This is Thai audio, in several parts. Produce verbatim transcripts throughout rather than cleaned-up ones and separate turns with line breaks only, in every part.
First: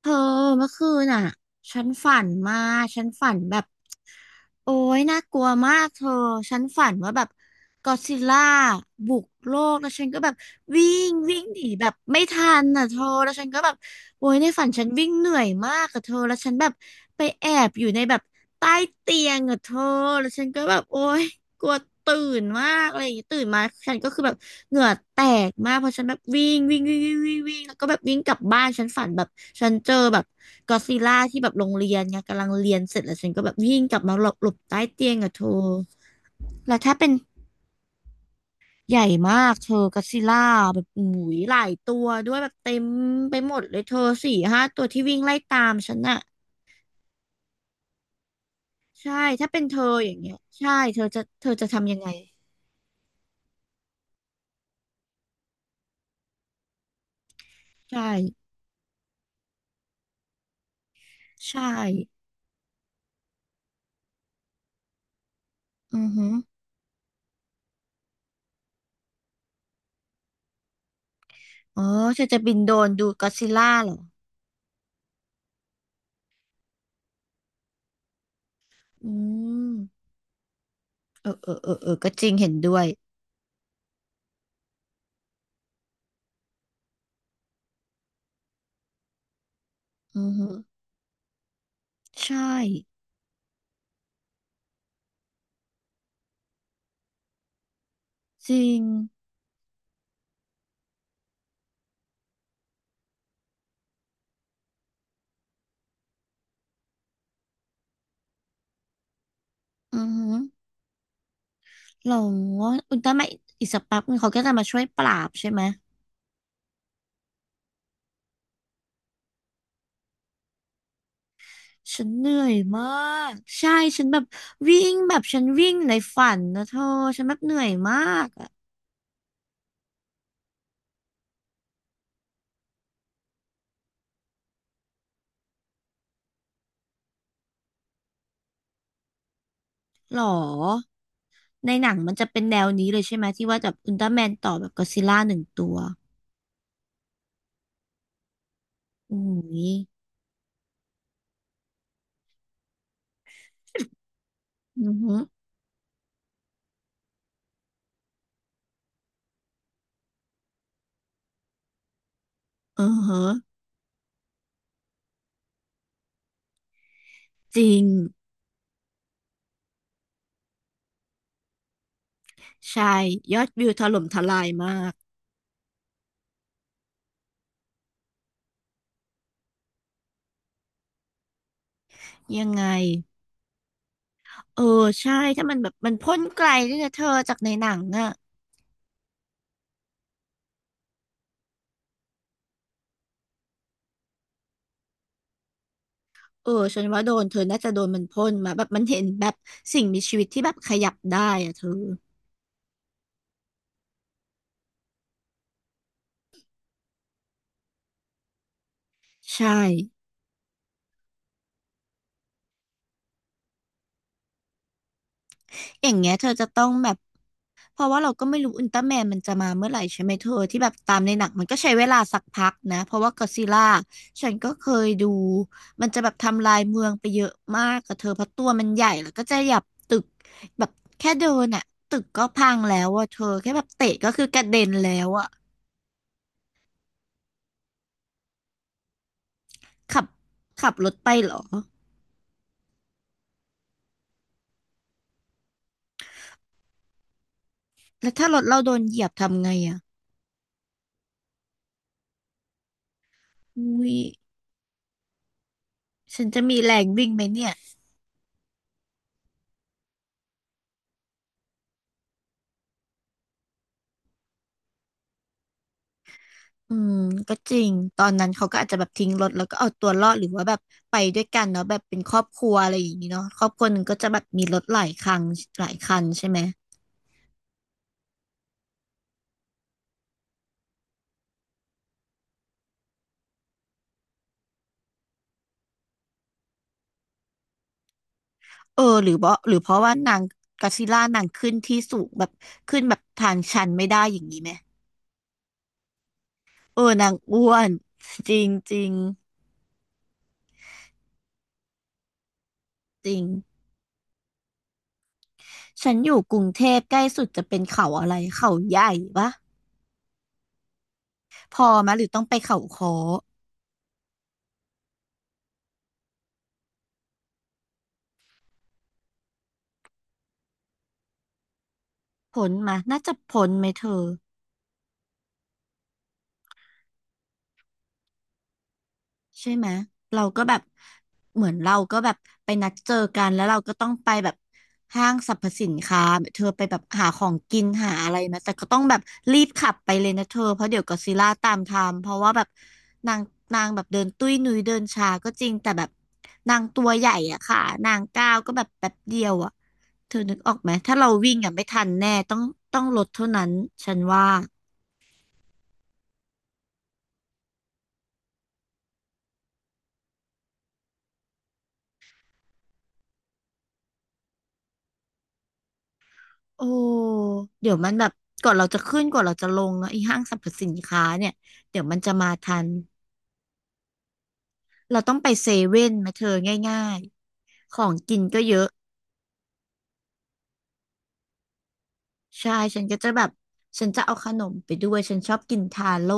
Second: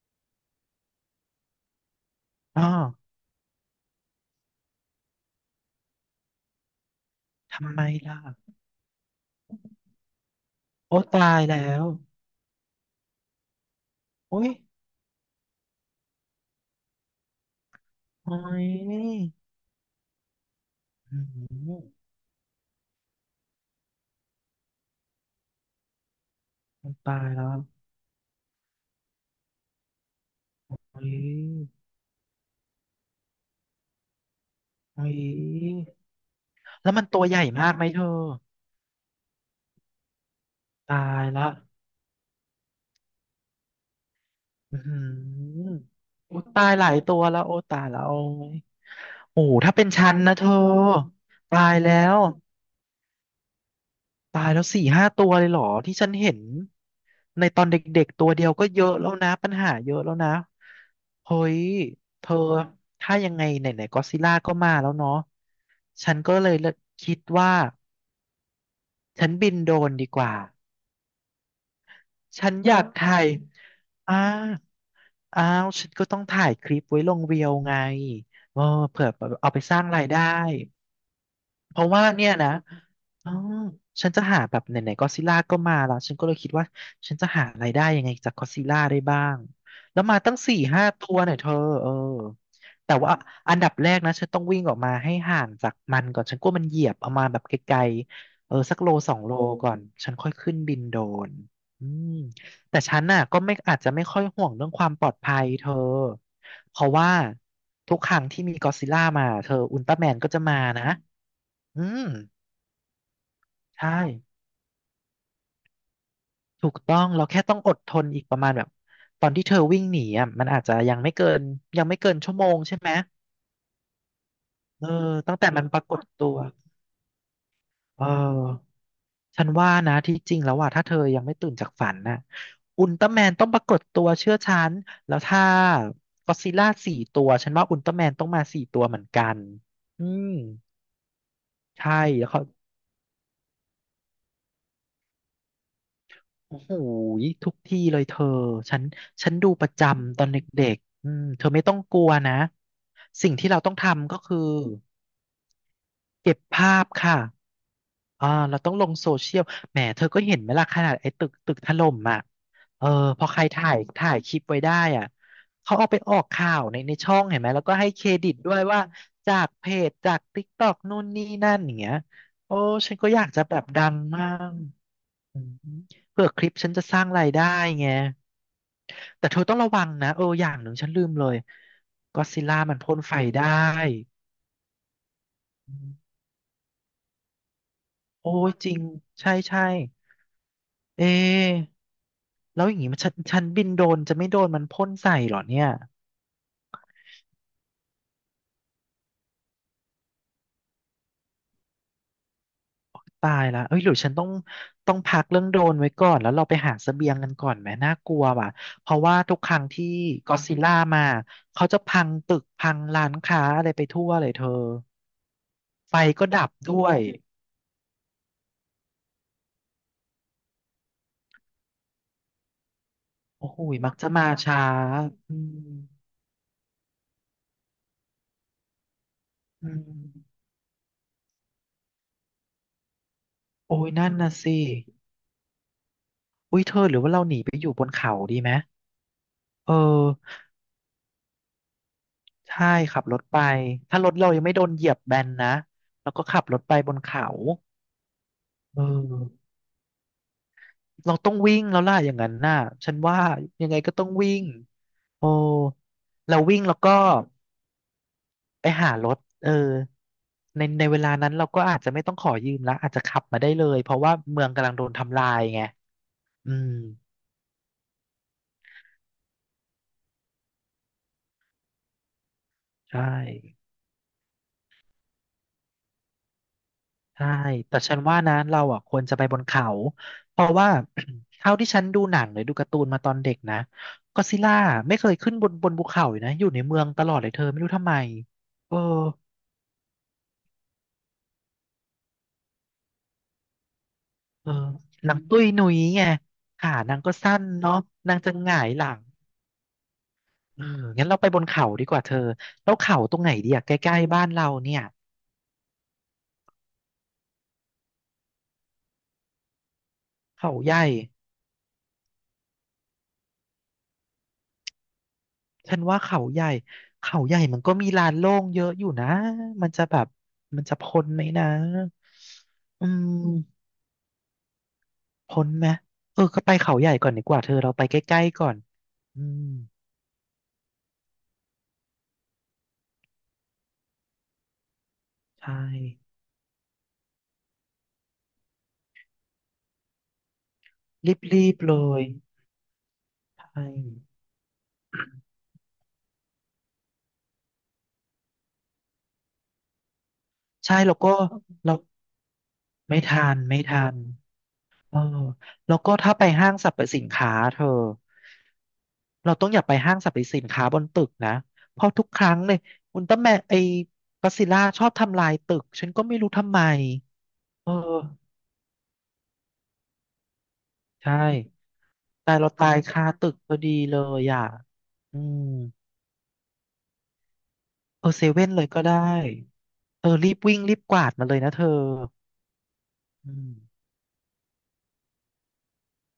เธอเมื่อคืนน่ะฉันฝันมา
อ้อ
ฉันฝันแบบโอ้ยน่ากลัวมากเธอฉันฝันว่าแบบ
ทำไม
ก็อดซิ
ล่ะ
ลล่าบุกโลกแล้วฉันก็แบบวิ่
โอ้
ง
ตา
วิ่
ย
งห
แล้
นีแบ
ว
บไม่ทันน่ะเธอแล้วฉันก็แบบโอ้ย
โอ้
ใน
ย
ฝันฉันวิ่งเหนื่อยมากอะเธอแล้วฉันแบบไปแอบอยู่ในแบบ
โอ้ย
ใต้เตียงอะเธอแล้วฉันก็แบบโอ้
อื
ยกลัว
ม
ตื่นมากอะไรอย่างงี้ตื่นมาฉันก็คือแบบ เหงื่อแตกมากเพราะฉันแบบวิ่งวิ่ง
มัน
วิ่งวิ่ง
ตาย
วิ่ง
แล้
วิ่
ว
งแล้วก็แบบวิ่งกลับบ้านฉันฝันแบบฉันเจอแบบกอซิ
โอ้
ล่า
ย
ที่แบบโรงเรียนไงกำลังเรียนเสร็จแล้วฉันก็แบบวิ่งกลับมาหลบหลบใต้เตี
โอ้
ยงอะเธอ
ย
แล้ว
แล้
ถ้า
วมัน
เป็น
ตัวใหญ่มากไหมเธอ
ใหญ่มากเธอกอซิล่าแบบ
ตา
อุ้
ย
ย
ละ
หลายตัวด้วยแบบเต็มไปหมดเลยเธอสี่ห้า
อื
ตัวที่วิ่งไล่ตา
ม
มฉันอะ
โอ้ตายหลายตัวแล้วโอ้ตายแล้วโอ้ย
ใช่
โอ้
ถ้า
โห
เป็น
ถ้า
เธอ
เป็นฉั
อย่า
น
งเงี้
นะ
ย
เธอ
ใช่เธอจะเธอจะ
ตาย
ทำยัง
แล้
ไง
ว ตายแล้วสี่ห้าตัวเลยเหรอที่ฉันเห็นในตอนเด็ก
ใช่
ๆตัวเดียวก็เยอะแล้วนะปัญหาเยอะแล้วนะเฮ้ย
ใช่
เธอถ้ายังไงไหนๆก็ซิล่าก็มาแล้วเนาะ
อือ
ฉัน
ฮึ
ก็เลย
อ
คิดว่าฉันบินโดรนดีกว่า
อ๋อเธอจะ
ฉั
บิ
น
นโด
อ
ร
ยาก
นดู
ถ่า
ก
ย
อดซิลล่าเหรอ
อ้าอ้าวฉันก็ต้องถ่ายคลิปไว้ลงเรียวไงเออเผื่อ
อื
เอาไป
ม
สร้างรายได้
เออเออเอ
เพ
อเอ
ราะ
อ
ว่า
ก็จ
เนี่
ริง
ย
เห็
นะ
นด้วย
อ๋อฉันจะหาแบบไหนๆก็อดซิล่าก็มาแล้ว ฉันก็เลยคิดว่าฉันจะหารายได้ยังไงจากก็อดซิลล่าได้บ้าง แล้วมา
อือ
ตั้ง
ฮึ
สี่ห้าตัวเนี่ยเธอเออ
ใช่
แต่ว่าอันดับแรกนะฉันต้องวิ่งออกมาให้ห่างจากมันก่อน ฉันกลัวมันเหยียบเอามาแบบไกลๆ
จ
เออ
ริ
สัก
ง
โลสองโลก่อน ฉันค่อยขึ้นบินโดรนอืมแต่ฉันน่ะก็ไม่อาจจะไม่ค่อยห่วงเรื่องความปลอดภัยเธอเพราะว่าทุกครั้งที่มีก็อดซิลล่ามาเธออุลตร้า
อื
แม
อ
นก็
ฮึ
จะมานะ อืม
เราว่าอุลตร้าแมนอีกสัก
ใช่
แป๊บนึงเขาก็จะมาช่วยปราบใช่ไหม
ถูกต้องเราแค่ต้องอดทนอีกประมาณแบบตอนที่เธอวิ่งหนีอ่ะมันอาจจะยังไม่เกินยังไม่
ฉัน
เกิน
เห
ชั่
นื่
วโม
อย
งใช่
มา
ไหม
กใช่ฉันแบบวิ่
เออ
งแบบ
ตั้ง
ฉัน
แต่มัน
วิ่
ป
ง
ราก
ใน
ฏ
ฝั
ตัว
นนะเธอฉันแบบเหนื่อยมา
เอ
กอะ
อฉันว่านะที่จริงแล้วว่าถ้าเธอยังไม่ตื่นจากฝันน่ะอุลตร้าแมนต้องปรากฏตัวเชื่อฉันแล้วถ้าก็อดซิลล่าสี่ตัวฉันว่าอุลตร้าแมนต้องมาสี่ตัวเหมือนกันอื
หรอ
ม
ในหนั
ใช่
งมัน
แล้
จะ
ว
เป็
เขา
นแนวนี้เลยใช่ไหมที่ว่าแบบอุลตร้าแมนต่อแบบก็อดซิลล่าหนึ่งตัว
โอ้โหยทุกที่เลยเธอฉัน
อุ้
ฉันดูป
ย
ระจำตอนเด็กๆอืมเธอไม่ต้องกลัวนะสิ่งที่เราต้องทำก็คือ
อือฮึ
เก็บภาพค่ะอ่าเราต้องลงโซเชียลแหมเธอก็เห็นไหมล่ะขนาดไอ้ตึกตึกถล่มอ่ะเอ
อื
อ
อฮึ
พอใครถ่ายถ่ายคลิปไว้ได้อ่ะเขาเอาไปออกข่าวในในช่องเห็นไหม
จ
แล้ว
ริ
ก็
ง
ให้เครดิตด้วยว่าจากเพจจากติ๊กต็อกนู่นนี่นั่นอย่างเงี้ยโอ้
ใช่
ฉันก็อยาก
ย
จะ
อด
แบบ
วิวถ
ดัง
ล่มท
มา
ลาย
ก
มาก
อืมเผื่อคลิปฉันจะสร้างรายได้ไง แต่เธอต้องระวังนะเอออย่างหนึ่งฉันลืมเลยก็ซิ
ยัง
ล่า
ไง
มันพ่นไฟได้
เออใช่ถ้ามันแบ
อื
บมันพ่
ม
นไกลด้วยนะเธอจากในหนังอ่ะ
โอ้ยจริงใช่ใช่เอะแล้วอย่างงี้มันฉันฉันบินโดรนจะไม่โดนมันพ่นใส่เหรอเนี่ย
เออฉันว่าโดนเธอน่าจะโดนมันพ่นมาแบบมันเห็นแบบสิ่งมีชีวิตที่แบบขยับได้อะเธอ
ตายละเอ้ยหรือฉันต้องต้องพักเรื่องโดรนไว้ก่อนแล้วเราไปหาเสบียงกันก่อนไหมน่ากลัวว่ะเพราะว่าทุกค
ใช่
รั้งที่ก็ซิลล่ามาเขาจะพังตึกพังร้านค้าอะไรไปทั่วเลยเธอ
อย่า
ไฟ
งเงี้ยเธ
ก็
อ
ดั
จะ
บ
ต้อง
ด้
แบ
ว
บ
ย
เพราะว่าเราก็ไม่รู้อุลตร้าแมนมันจะมาเมื่อไหร่ใช่ไหมเธอที่แบบตามในหนังมันก็ใช้เวลาสักพักนะเพราะว่าก็อดซิล
โอ้โห
ล่า
มักจะมา
ฉันก็
ช้า
เคยดู
อืม
มันจะแบบทำลายเมืองไปเยอะมากกับเธอเพราะตัวมันใหญ่แล้วก็จะหยับ
อื
ตึก
ม
แบบแค่เดินอ่ะตึกก็พังแล้วอ่ะเธอแค่แบบ
โอ้ย
เตะก็
นั่น
คือ
น่ะ
กระเด็
สิ
นแล้วอ่ะ
อุ้ยเธอหรือว่าเราหนีไปอยู่บนเขาดีไหมเออ
ขับขับรถไปเหรอ
ใช่ขับรถไปถ้ารถเรายังไม่โดนเหยียบแบนนะแล้วก็ขับรถไปบนเขา
แล้วถ้ารถเราโด
เ
นเหยียบทำ
ออ
ไงอ่ะ
เราต้องวิ่งแล้วล่ะอย่างนั้นน่ะฉันว่ายังไง
อุ้
ก็
ย
ต้องวิ่งโอ้
ฉัน
เรา
จะมี
วิ่ง
แร
แล้ว
ง
ก็
วิ่งไหมเนี่ย
ไปหารถเออในในเวลานั้นเราก็อาจจะไม่ต้องขอยืมละอาจจะขับมาได้เลยเพราะว่าเมืองกำลังโดนทำลายไงอืม
อืมก็จริง ตอนนั้นเขาก็อาจจะแบบทิ้งรถแล้วก็เอาตัวรอดหรือว่าแบบไปด้วยกันเนาะแบบเป็นครอบครัวอะไรอย่าง
ใช่
นี้เนาะครอบครัวหนึ่งก็จะแบบมีรถหลายคันหลายคันใช่ไหม
ใช่ แต่ฉันว่านะ เราอ่ะควรจะไปบนเขา เพราะว่า เท่าที่ฉันดูหนังหรือดูการ์ตูนมาตอนเด็กนะก็ซิล่าไม่เคยขึ้นบนบนภูเขาเลยนะอยู่ในเมืองตลอดเลยเธอไม่รู้ทำไมเออ
เออ หรือเพราะหรือเพราะว่านางก็อดซิลล่านางขึ้นที่สูงแบบขึ้นแบบทางชันไม่ได้อย่างนี้
เอ
ไหม
อนังตุ้ยหนุยไงขา
เออ
นาง
นา
ก็
ง
สั้น
อ้วน
เนาะนาง
จ
จะ
ริ
ห
ง
งาย
จ
ห
ริ
ลั
ง
งเอองั้นเราไปบนเขาดีกว่าเธอ แล้วเขา
จ
ต
ริ
ร
ง
งไหนดีอะใกล้ๆบ้านเราเนี่ย
ฉันอยู่กรุงเทพใกล้สุดจะเป็นเขาอะไรเขาใหญ่ปะ
เขาใหญ่
พอมะหรือต้องไปเขาคอ
ฉันว่าเขาใหญ่เขาใหญ่มันก็มีลานโล่งเยอะอยู่นะมันจะแบบมันจะพ้นไหมนะ
พ้นมะ
อื
น่าจะพ้นไหม
ม
เธอ
พ้นไหมเออก็ไปเขาใหญ่ก่อนดีกว่าเธอเราไปใกล้ๆก่อนอืม
ใช่ไหมเราก็แบบเหมือนเราก็แบบไปนัดเจอกันแล้วเราก็ต้องไปแบบห้างสรรพ
ใช่
สินค้าเธอไปแบบหาของกินหาอะไรมาแต่ก็ต้องแบบรีบขับไปเลยนะเธอเพราะเดี๋ยวก็อดซิลล่า
รี
ตา
บ
ม
ๆเล
ทาม
ย
เพราะว่าแบบนางนา
ใช่
งแบบเดินตุ้ยนุ้ยเดินช้าก็จริงแต่แบบนางตัวใหญ่อะค่ะนางก้าวก็แบบแป๊บเดียวอะเธอนึกออกไหม
ใช่แล้
ถ้า
ว
เรา
ก็
วิ่งอะไม่
เรา
ทันแน่ต้องต้อง
ไม่
ลด
ทั
เท่า
น
นั้น
ไม่ทั
ฉั
น
นว่า
เออแล้วก็ถ้าไปห้างสรรพสินค้าเธอ เราต้องอย่าไปห้างสรรพสินค้าบนตึกนะเพราะทุกครั้งเลยอุลตร้าแมนไอ้ก็อดซิลล่าชอบทำลายตึกฉันก็ไม่รู้ทำไม
โอ้
เอ
เดี๋ยวมันแบบ
อ
ก่อนเราจะขึ้นก่อนเราจะลงเนาะไอ้ห้างสรรพสินค้า
ใช่
เนี่ยเดี๋ยวมันจะมา
ตายเรา
ทัน
ตายคาตึกพอดีเลยอ่ะ
เราต้อ
อื
งไปเซ
ม
เว่นไหมาเธอง่ายๆของ
เออ
กิน
เซ
ก็
เว่น
เย
เลย
อะ
ก็ได้เออรีบวิ่งรีบกวาดมาเลยนะเธอ
ใช่ฉันก็จะแบบ
อืม
ฉันจะเอาขนมไปด้วยฉันชอบกินทาโร่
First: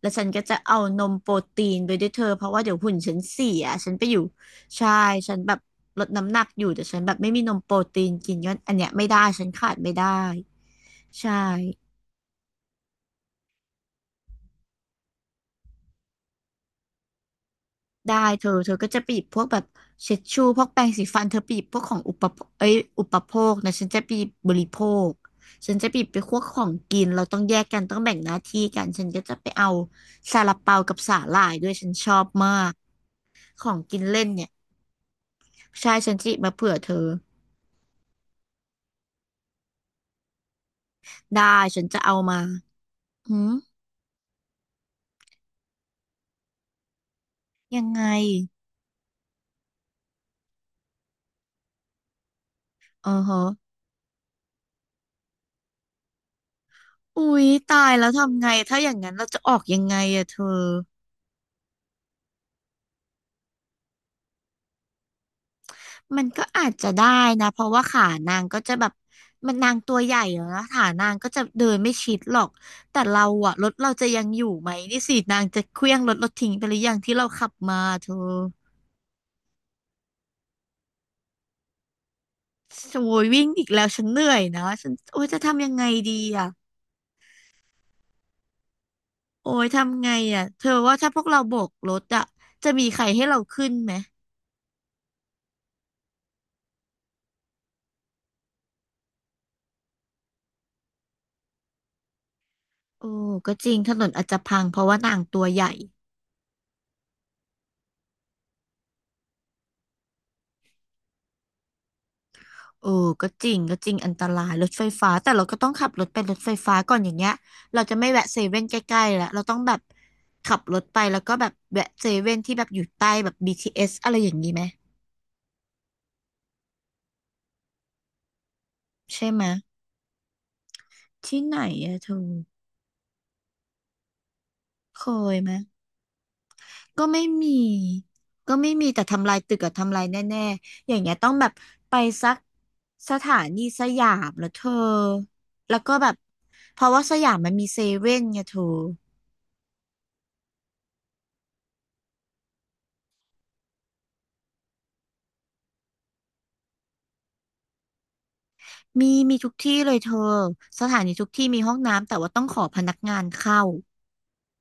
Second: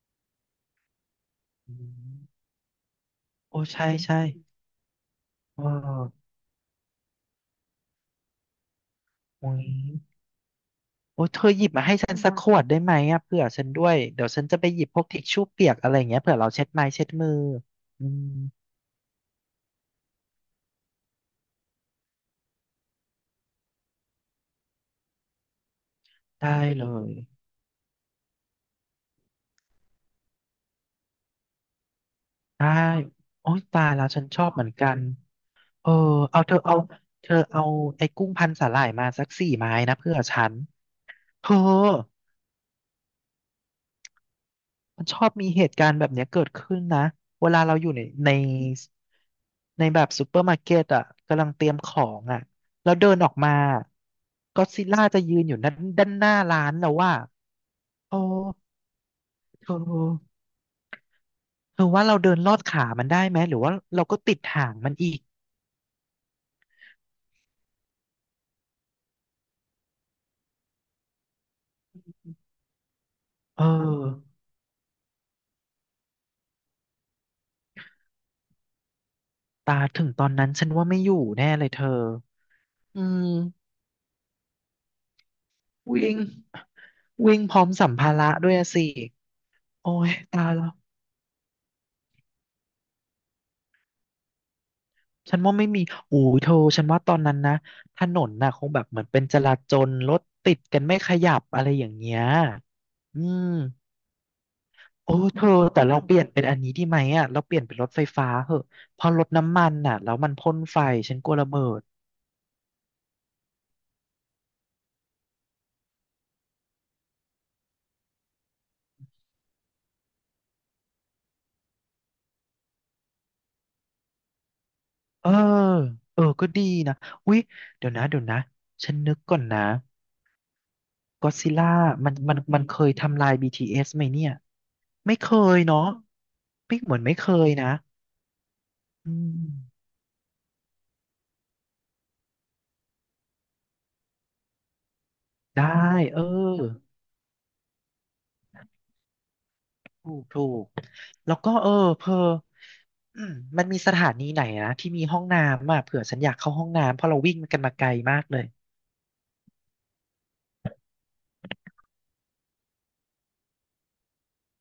แล้วฉันก็จะเอานมโปรตี
อื
นไปด้วยเธอเพ
ม
ราะว่าเดี๋ยวหุ่นฉันเสี
โอ้
ย
ใช่
ฉันไปอ
ใช่
ยู่ใช่ฉันแบบ
เออ
ลดน้ำหนักอยู่แต่ฉันแบบไม่มีนมโปรตีนกินก็อันเนี้ยไม่ได้ฉัน
โอ้ย
ขาดไม่ได้
โอ้
ใช่
เธอหยิบมาให้ฉันสักขวดได้ไหมอ่ะเผื่อฉันด้วยเดี๋ยวฉันจะไปหยิบพวกทิชชู่เปียกอะไรอย่างเงี้ยเผื่อเราเช็ดไม้เช็ดมืออื
ได้
ม
เธอเธอก็จะไปหยิบพวกแบบเช็ดชูพวกแปรงสีฟันเธอไปหยิบพวกของอุปโภคเอ้ยอุปโภคนะฉันจะไปหยิบบริโภคฉันจะไปหยิบไปพวกข
ได้
อง
เล
กิน
ย
เราต้องแยกกันต้องแบ่งหน้าที่กันฉันก็จะไปเอาซาลาเปากับสาหร่ายด้วยฉันชอบมา
ได้
ก
โอ้ย
ของ
ตาย
กิ
แล้
น
วฉั
เล่
น
น
ชอ
เนี่ย
บเหมือนกันเออ
ใช่ฉันจะหยิบ
เอา
มา
เธอ
เผื่อ
เอา
เธอ
เธอเอาไอ้กุ้งพันสาหร่ายมาสักสี่ไม้นะเพื่อฉัน
ได้
เธอ
ฉันจะเอามาหืม
มันชอบมีเหตุการณ์แบบเนี้ยเกิดขึ้นนะเวลาเรา
ยั
อ
ง
ยู่ใน
ไง
ในในแบบซูเปอร์มาร์เก็ตอ่ะกำลังเตรียมของอ่ะแล้วเดิ
อ๋อ
นออก
ฮะ
มาก็อดซิลล่าจะยืนอยู่ด้านด้านหน้าร้านแล้วว่า
อุ๊ยตายแล้ว
โอ้
ทำไงถ้าอย่างนั้นเราจะออก
เธอ
ยังไงอะเธอ
เธอว่าเราเดินลอดขามันได้ไหมหรือว่าเราก็ติดหางมันอีก
มันก็อาจจะได้นะเพราะว่าขานางก็จะแบบมันนางตัวใหญ่แล้วนะขานางก็จะเดินไม่ชิดหรอกแต่เราอะ
เออ
รถเราจะยังอยู่ไหมนี่สินางจะเคลี้ยงรถเราทิ้งไปหรือยังที่เราขับมาเธอ
ตาถึงตอนนั้นฉันว่าไม่อยู่แน่เลยเธอ
โอ้
อื
ย
ม
วิ่งอีกแล้วฉันเหนื่อยนะฉันโอ้ยจะทำยังไงดี
วิ่ง
อะ
วิ่งพร้อมสัมภาระด้วยอะสิ
โอ้ย
โอ้
ทำไง
ยตา
อะ
ย
เธ
แล้
อ
ว
ว่าถ้าพวกเราโบกรถอะจะมีใครให้เราขึ้นไหม
ฉันว่าไม่มีโอ้ยเธอฉันว่าตอนนั้นนะถนนน่ะคงแบบเหมือนเป็นจราจรรถติดกันไม่ขยับอะไรอย่างเงี้ย
โอ้
อืม
ก็จริงถนนอาจจะพังเพราะว่า
โอ้
นาง
เธ
ตัว
อ
ใหญ่
แต่เราเปลี่ยนเป็นอันนี้ดีไหมอ่ะเราเปลี่ยนเป็นรถไฟฟ้าเหอะเพอรถน้ำมันน่ะแล้วมันพ่นไฟฉันกลัวระเบิด
เออก็จริงก็จริงอันตรายรถไฟฟ้าแต่เราก็ต้องขับรถไปรถไฟฟ้าก่อนอย่างเงี้ยเราจะไม่แวะเซเว่นใกล้ๆแล้วเราต้องแบบขับรถไปแล้วก็แบบแวะเซเว่นที่แบบอยู่ใต้แบบ บี ที เอส อสอะไรอย่างนี้ไหม
เออเออก็ดีนะอุ๊ยเดี๋ยวนะเดี๋ยวนะฉันนึก
ใช่
ก่อ
ไหม
นนะ ก็
ที่
ซิ
ไหน
ล่า
อะเธ
มัน
อ
มันมันเคยทำลาย บี ที เอส ไหมเนี่ย
เค
ไม่เค
ยไหม
ยเนาะไม่เหมือ
ก็
นไม่
ไม่
เค
มี
ยนะ
ก็ไม่มีแต่
อื
ทำลาย
ม
ตึกอะทำลายแน่ๆอย่างเงี้ยต้องแบบไปสักสถานีสยามแล้วเธอ
ได้
แล้วก็แบบ
เออ
เพราะว่าสยามมันมีเซเว่นไงเธอ
ถูกถูกแล้วก็เออเพออืมมันมีสถานีไหนนะที่มีห้องน้ำอ่ะเผื่อฉันอยากเข้าห้องน้ำเพราะเราวิ่งกันมาไกลมากเลย
มีมีทุกที่เลยเธอสถานีทุกที่มีห้องน้ำแต่ว่าต้องขอพนักงานเข้า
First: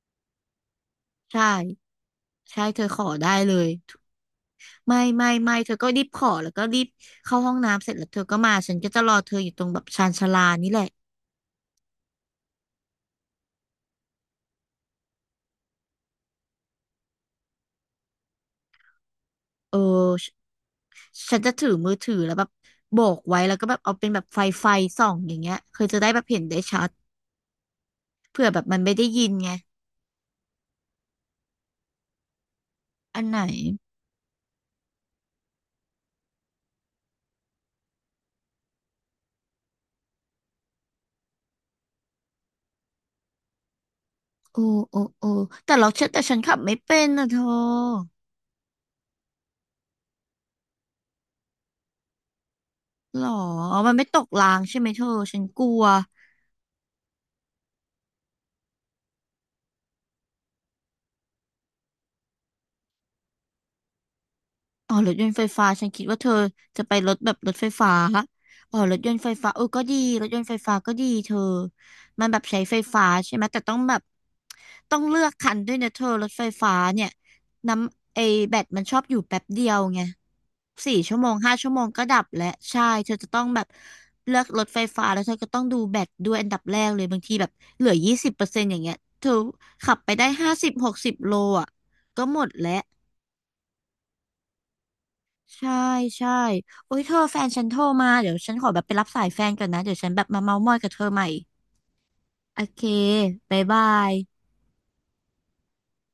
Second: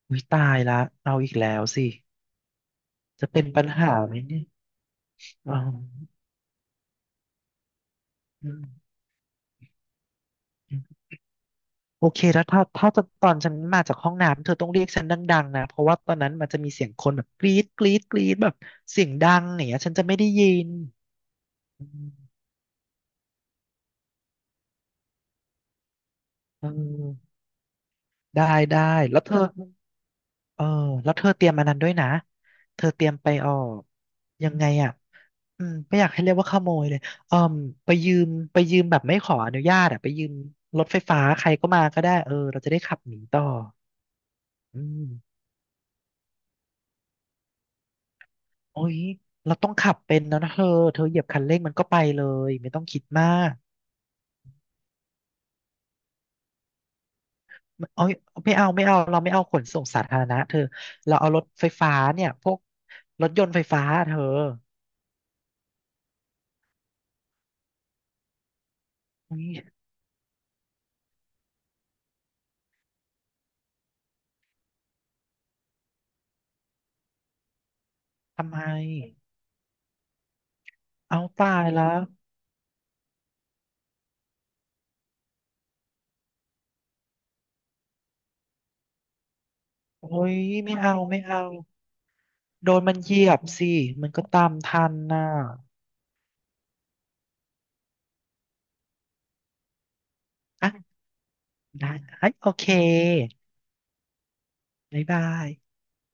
อุ้ยตายละเราอีก
ใช่
แล้วสิ
ใช่เธอขอ
จะ
ได้
เป็น
เล
ปั
ย
ญหาไหมเนี่ย
ไม่ไม่
อ๋
ไม่เธอก็รีบข
อ
อแล้วก็รีบเข้าห้องน้ำเสร็จแล้วเธอก็
อื
มาฉันก็จะรอเธออยู่ตรงแบบชานชาลานี่แหละ
ม โอเคแล้วถ้าถ้าตอนฉันมาจากห้องน้ำเธอต้องเรียกฉันดังๆนะเพราะว่าตอนนั้นมันจะมีเสียงคนแบบกรี๊ดกรี๊ดกรี๊ดแบบเสียงดังอย่าง
เอ
เงี้ยฉันจะไม่
อฉ
ได้ยิน
ฉันจะถือ
อื
มือ
ม
ถือแล้วแบบโบกไว้แล้วก็แบบเอาเป็นแบบไฟไฟส่องอย่างเงี้ยเธอจะได้แบบเห็นได้
เ
ชัด
ออได้
เผื่อแบบมั
ได้
นไม่ได้
แล้ว
ยิ
เธ
น
อ
ไง
เออแล้วเธอเตรียมอันนั้นด้วยนะเธอเตรียม
อัน
ไป
ไหน
ออกยังไงอ่ะอืมไม่อยากให้เรียกว่าขโมยเลยเออไปยืมไปยืมแบบไม่ขออนุญาตอ่ะไปยืมรถไฟฟ้าใครก็มาก็ได้เออเราจะได้ขับหนีต่อ
โอ้
อื
โอ้
ม
โอ้แต่เราเชื่อแต่ฉันขับไม่เป็นนะเธอ
โอ้ยเราต้องขับเป็นแล้วนะเธอเธอเหยียบคันเร่งมันก็ไปเลยไม่ต้องคิด
หร
มา
อ
ก
มันไม่ตกรางใช่ไหมเธอฉันกลัว
โอ้ยไม่เอาไม่เอาเราไม่เอาขนส่งสาธารณะเธอเราเอารถไฟฟ้าเนี่ยพวกรถยนต์ไฟฟ้าเธอ
อ๋อรถยนต์ไฟฟ้าฉันคิดว่าเธอจะไปรถแบบรถไฟฟ้าอ๋อรถยนต์ไฟ
โอ้ย
ฟ้าเออก็ดีรถยนต์ไฟฟ้าก็ดีเธอมันแบบใช้ไฟฟ้าใช่ไหมแต่ต้องแบบต้องเลือกคันด้วยนะเธอรถไฟฟ้าเนี่ยน้ำไอ
ทำ
แบ
ไม
ตมันชอบอยู่แป๊บเดียวไงสี่ชั่
เอา
วโมง
ตา
ห้า
ย
ชั่วโม
แล้
ง
ว
ก็ดับแล้วใช่เธอจะต้องแบบเลือกรถไฟฟ้าแล้วเธอก็ต้องดูแบตด้วยอันดับแรกเลยบางทีแบบเหลือยี่สิบเปอร์เซ็นต์อย่างเงี้ยเธอขับ
โอ้
ไปได้
ย
ห้าสิบ
ไม่
ห
เอา
กสิบ
ไม่
โล
เอา
อ่ะก็หมดแล้
โด
ว
นมันเหยียบสิมันก็ตามทันน่ะ
ใช่ใช่โอ้ยเธอแฟนฉันโทรมาเดี๋ยวฉันขอแบบไปรับสายแฟนก่อนนะเดี๋ยวฉันแบบมาเม้าท์มอยกับ
อ่ะ
เธอใหม่
ได้เอ้ยโอ
โอ
เค
เคบ๊ายบาย
บ๊ายบาย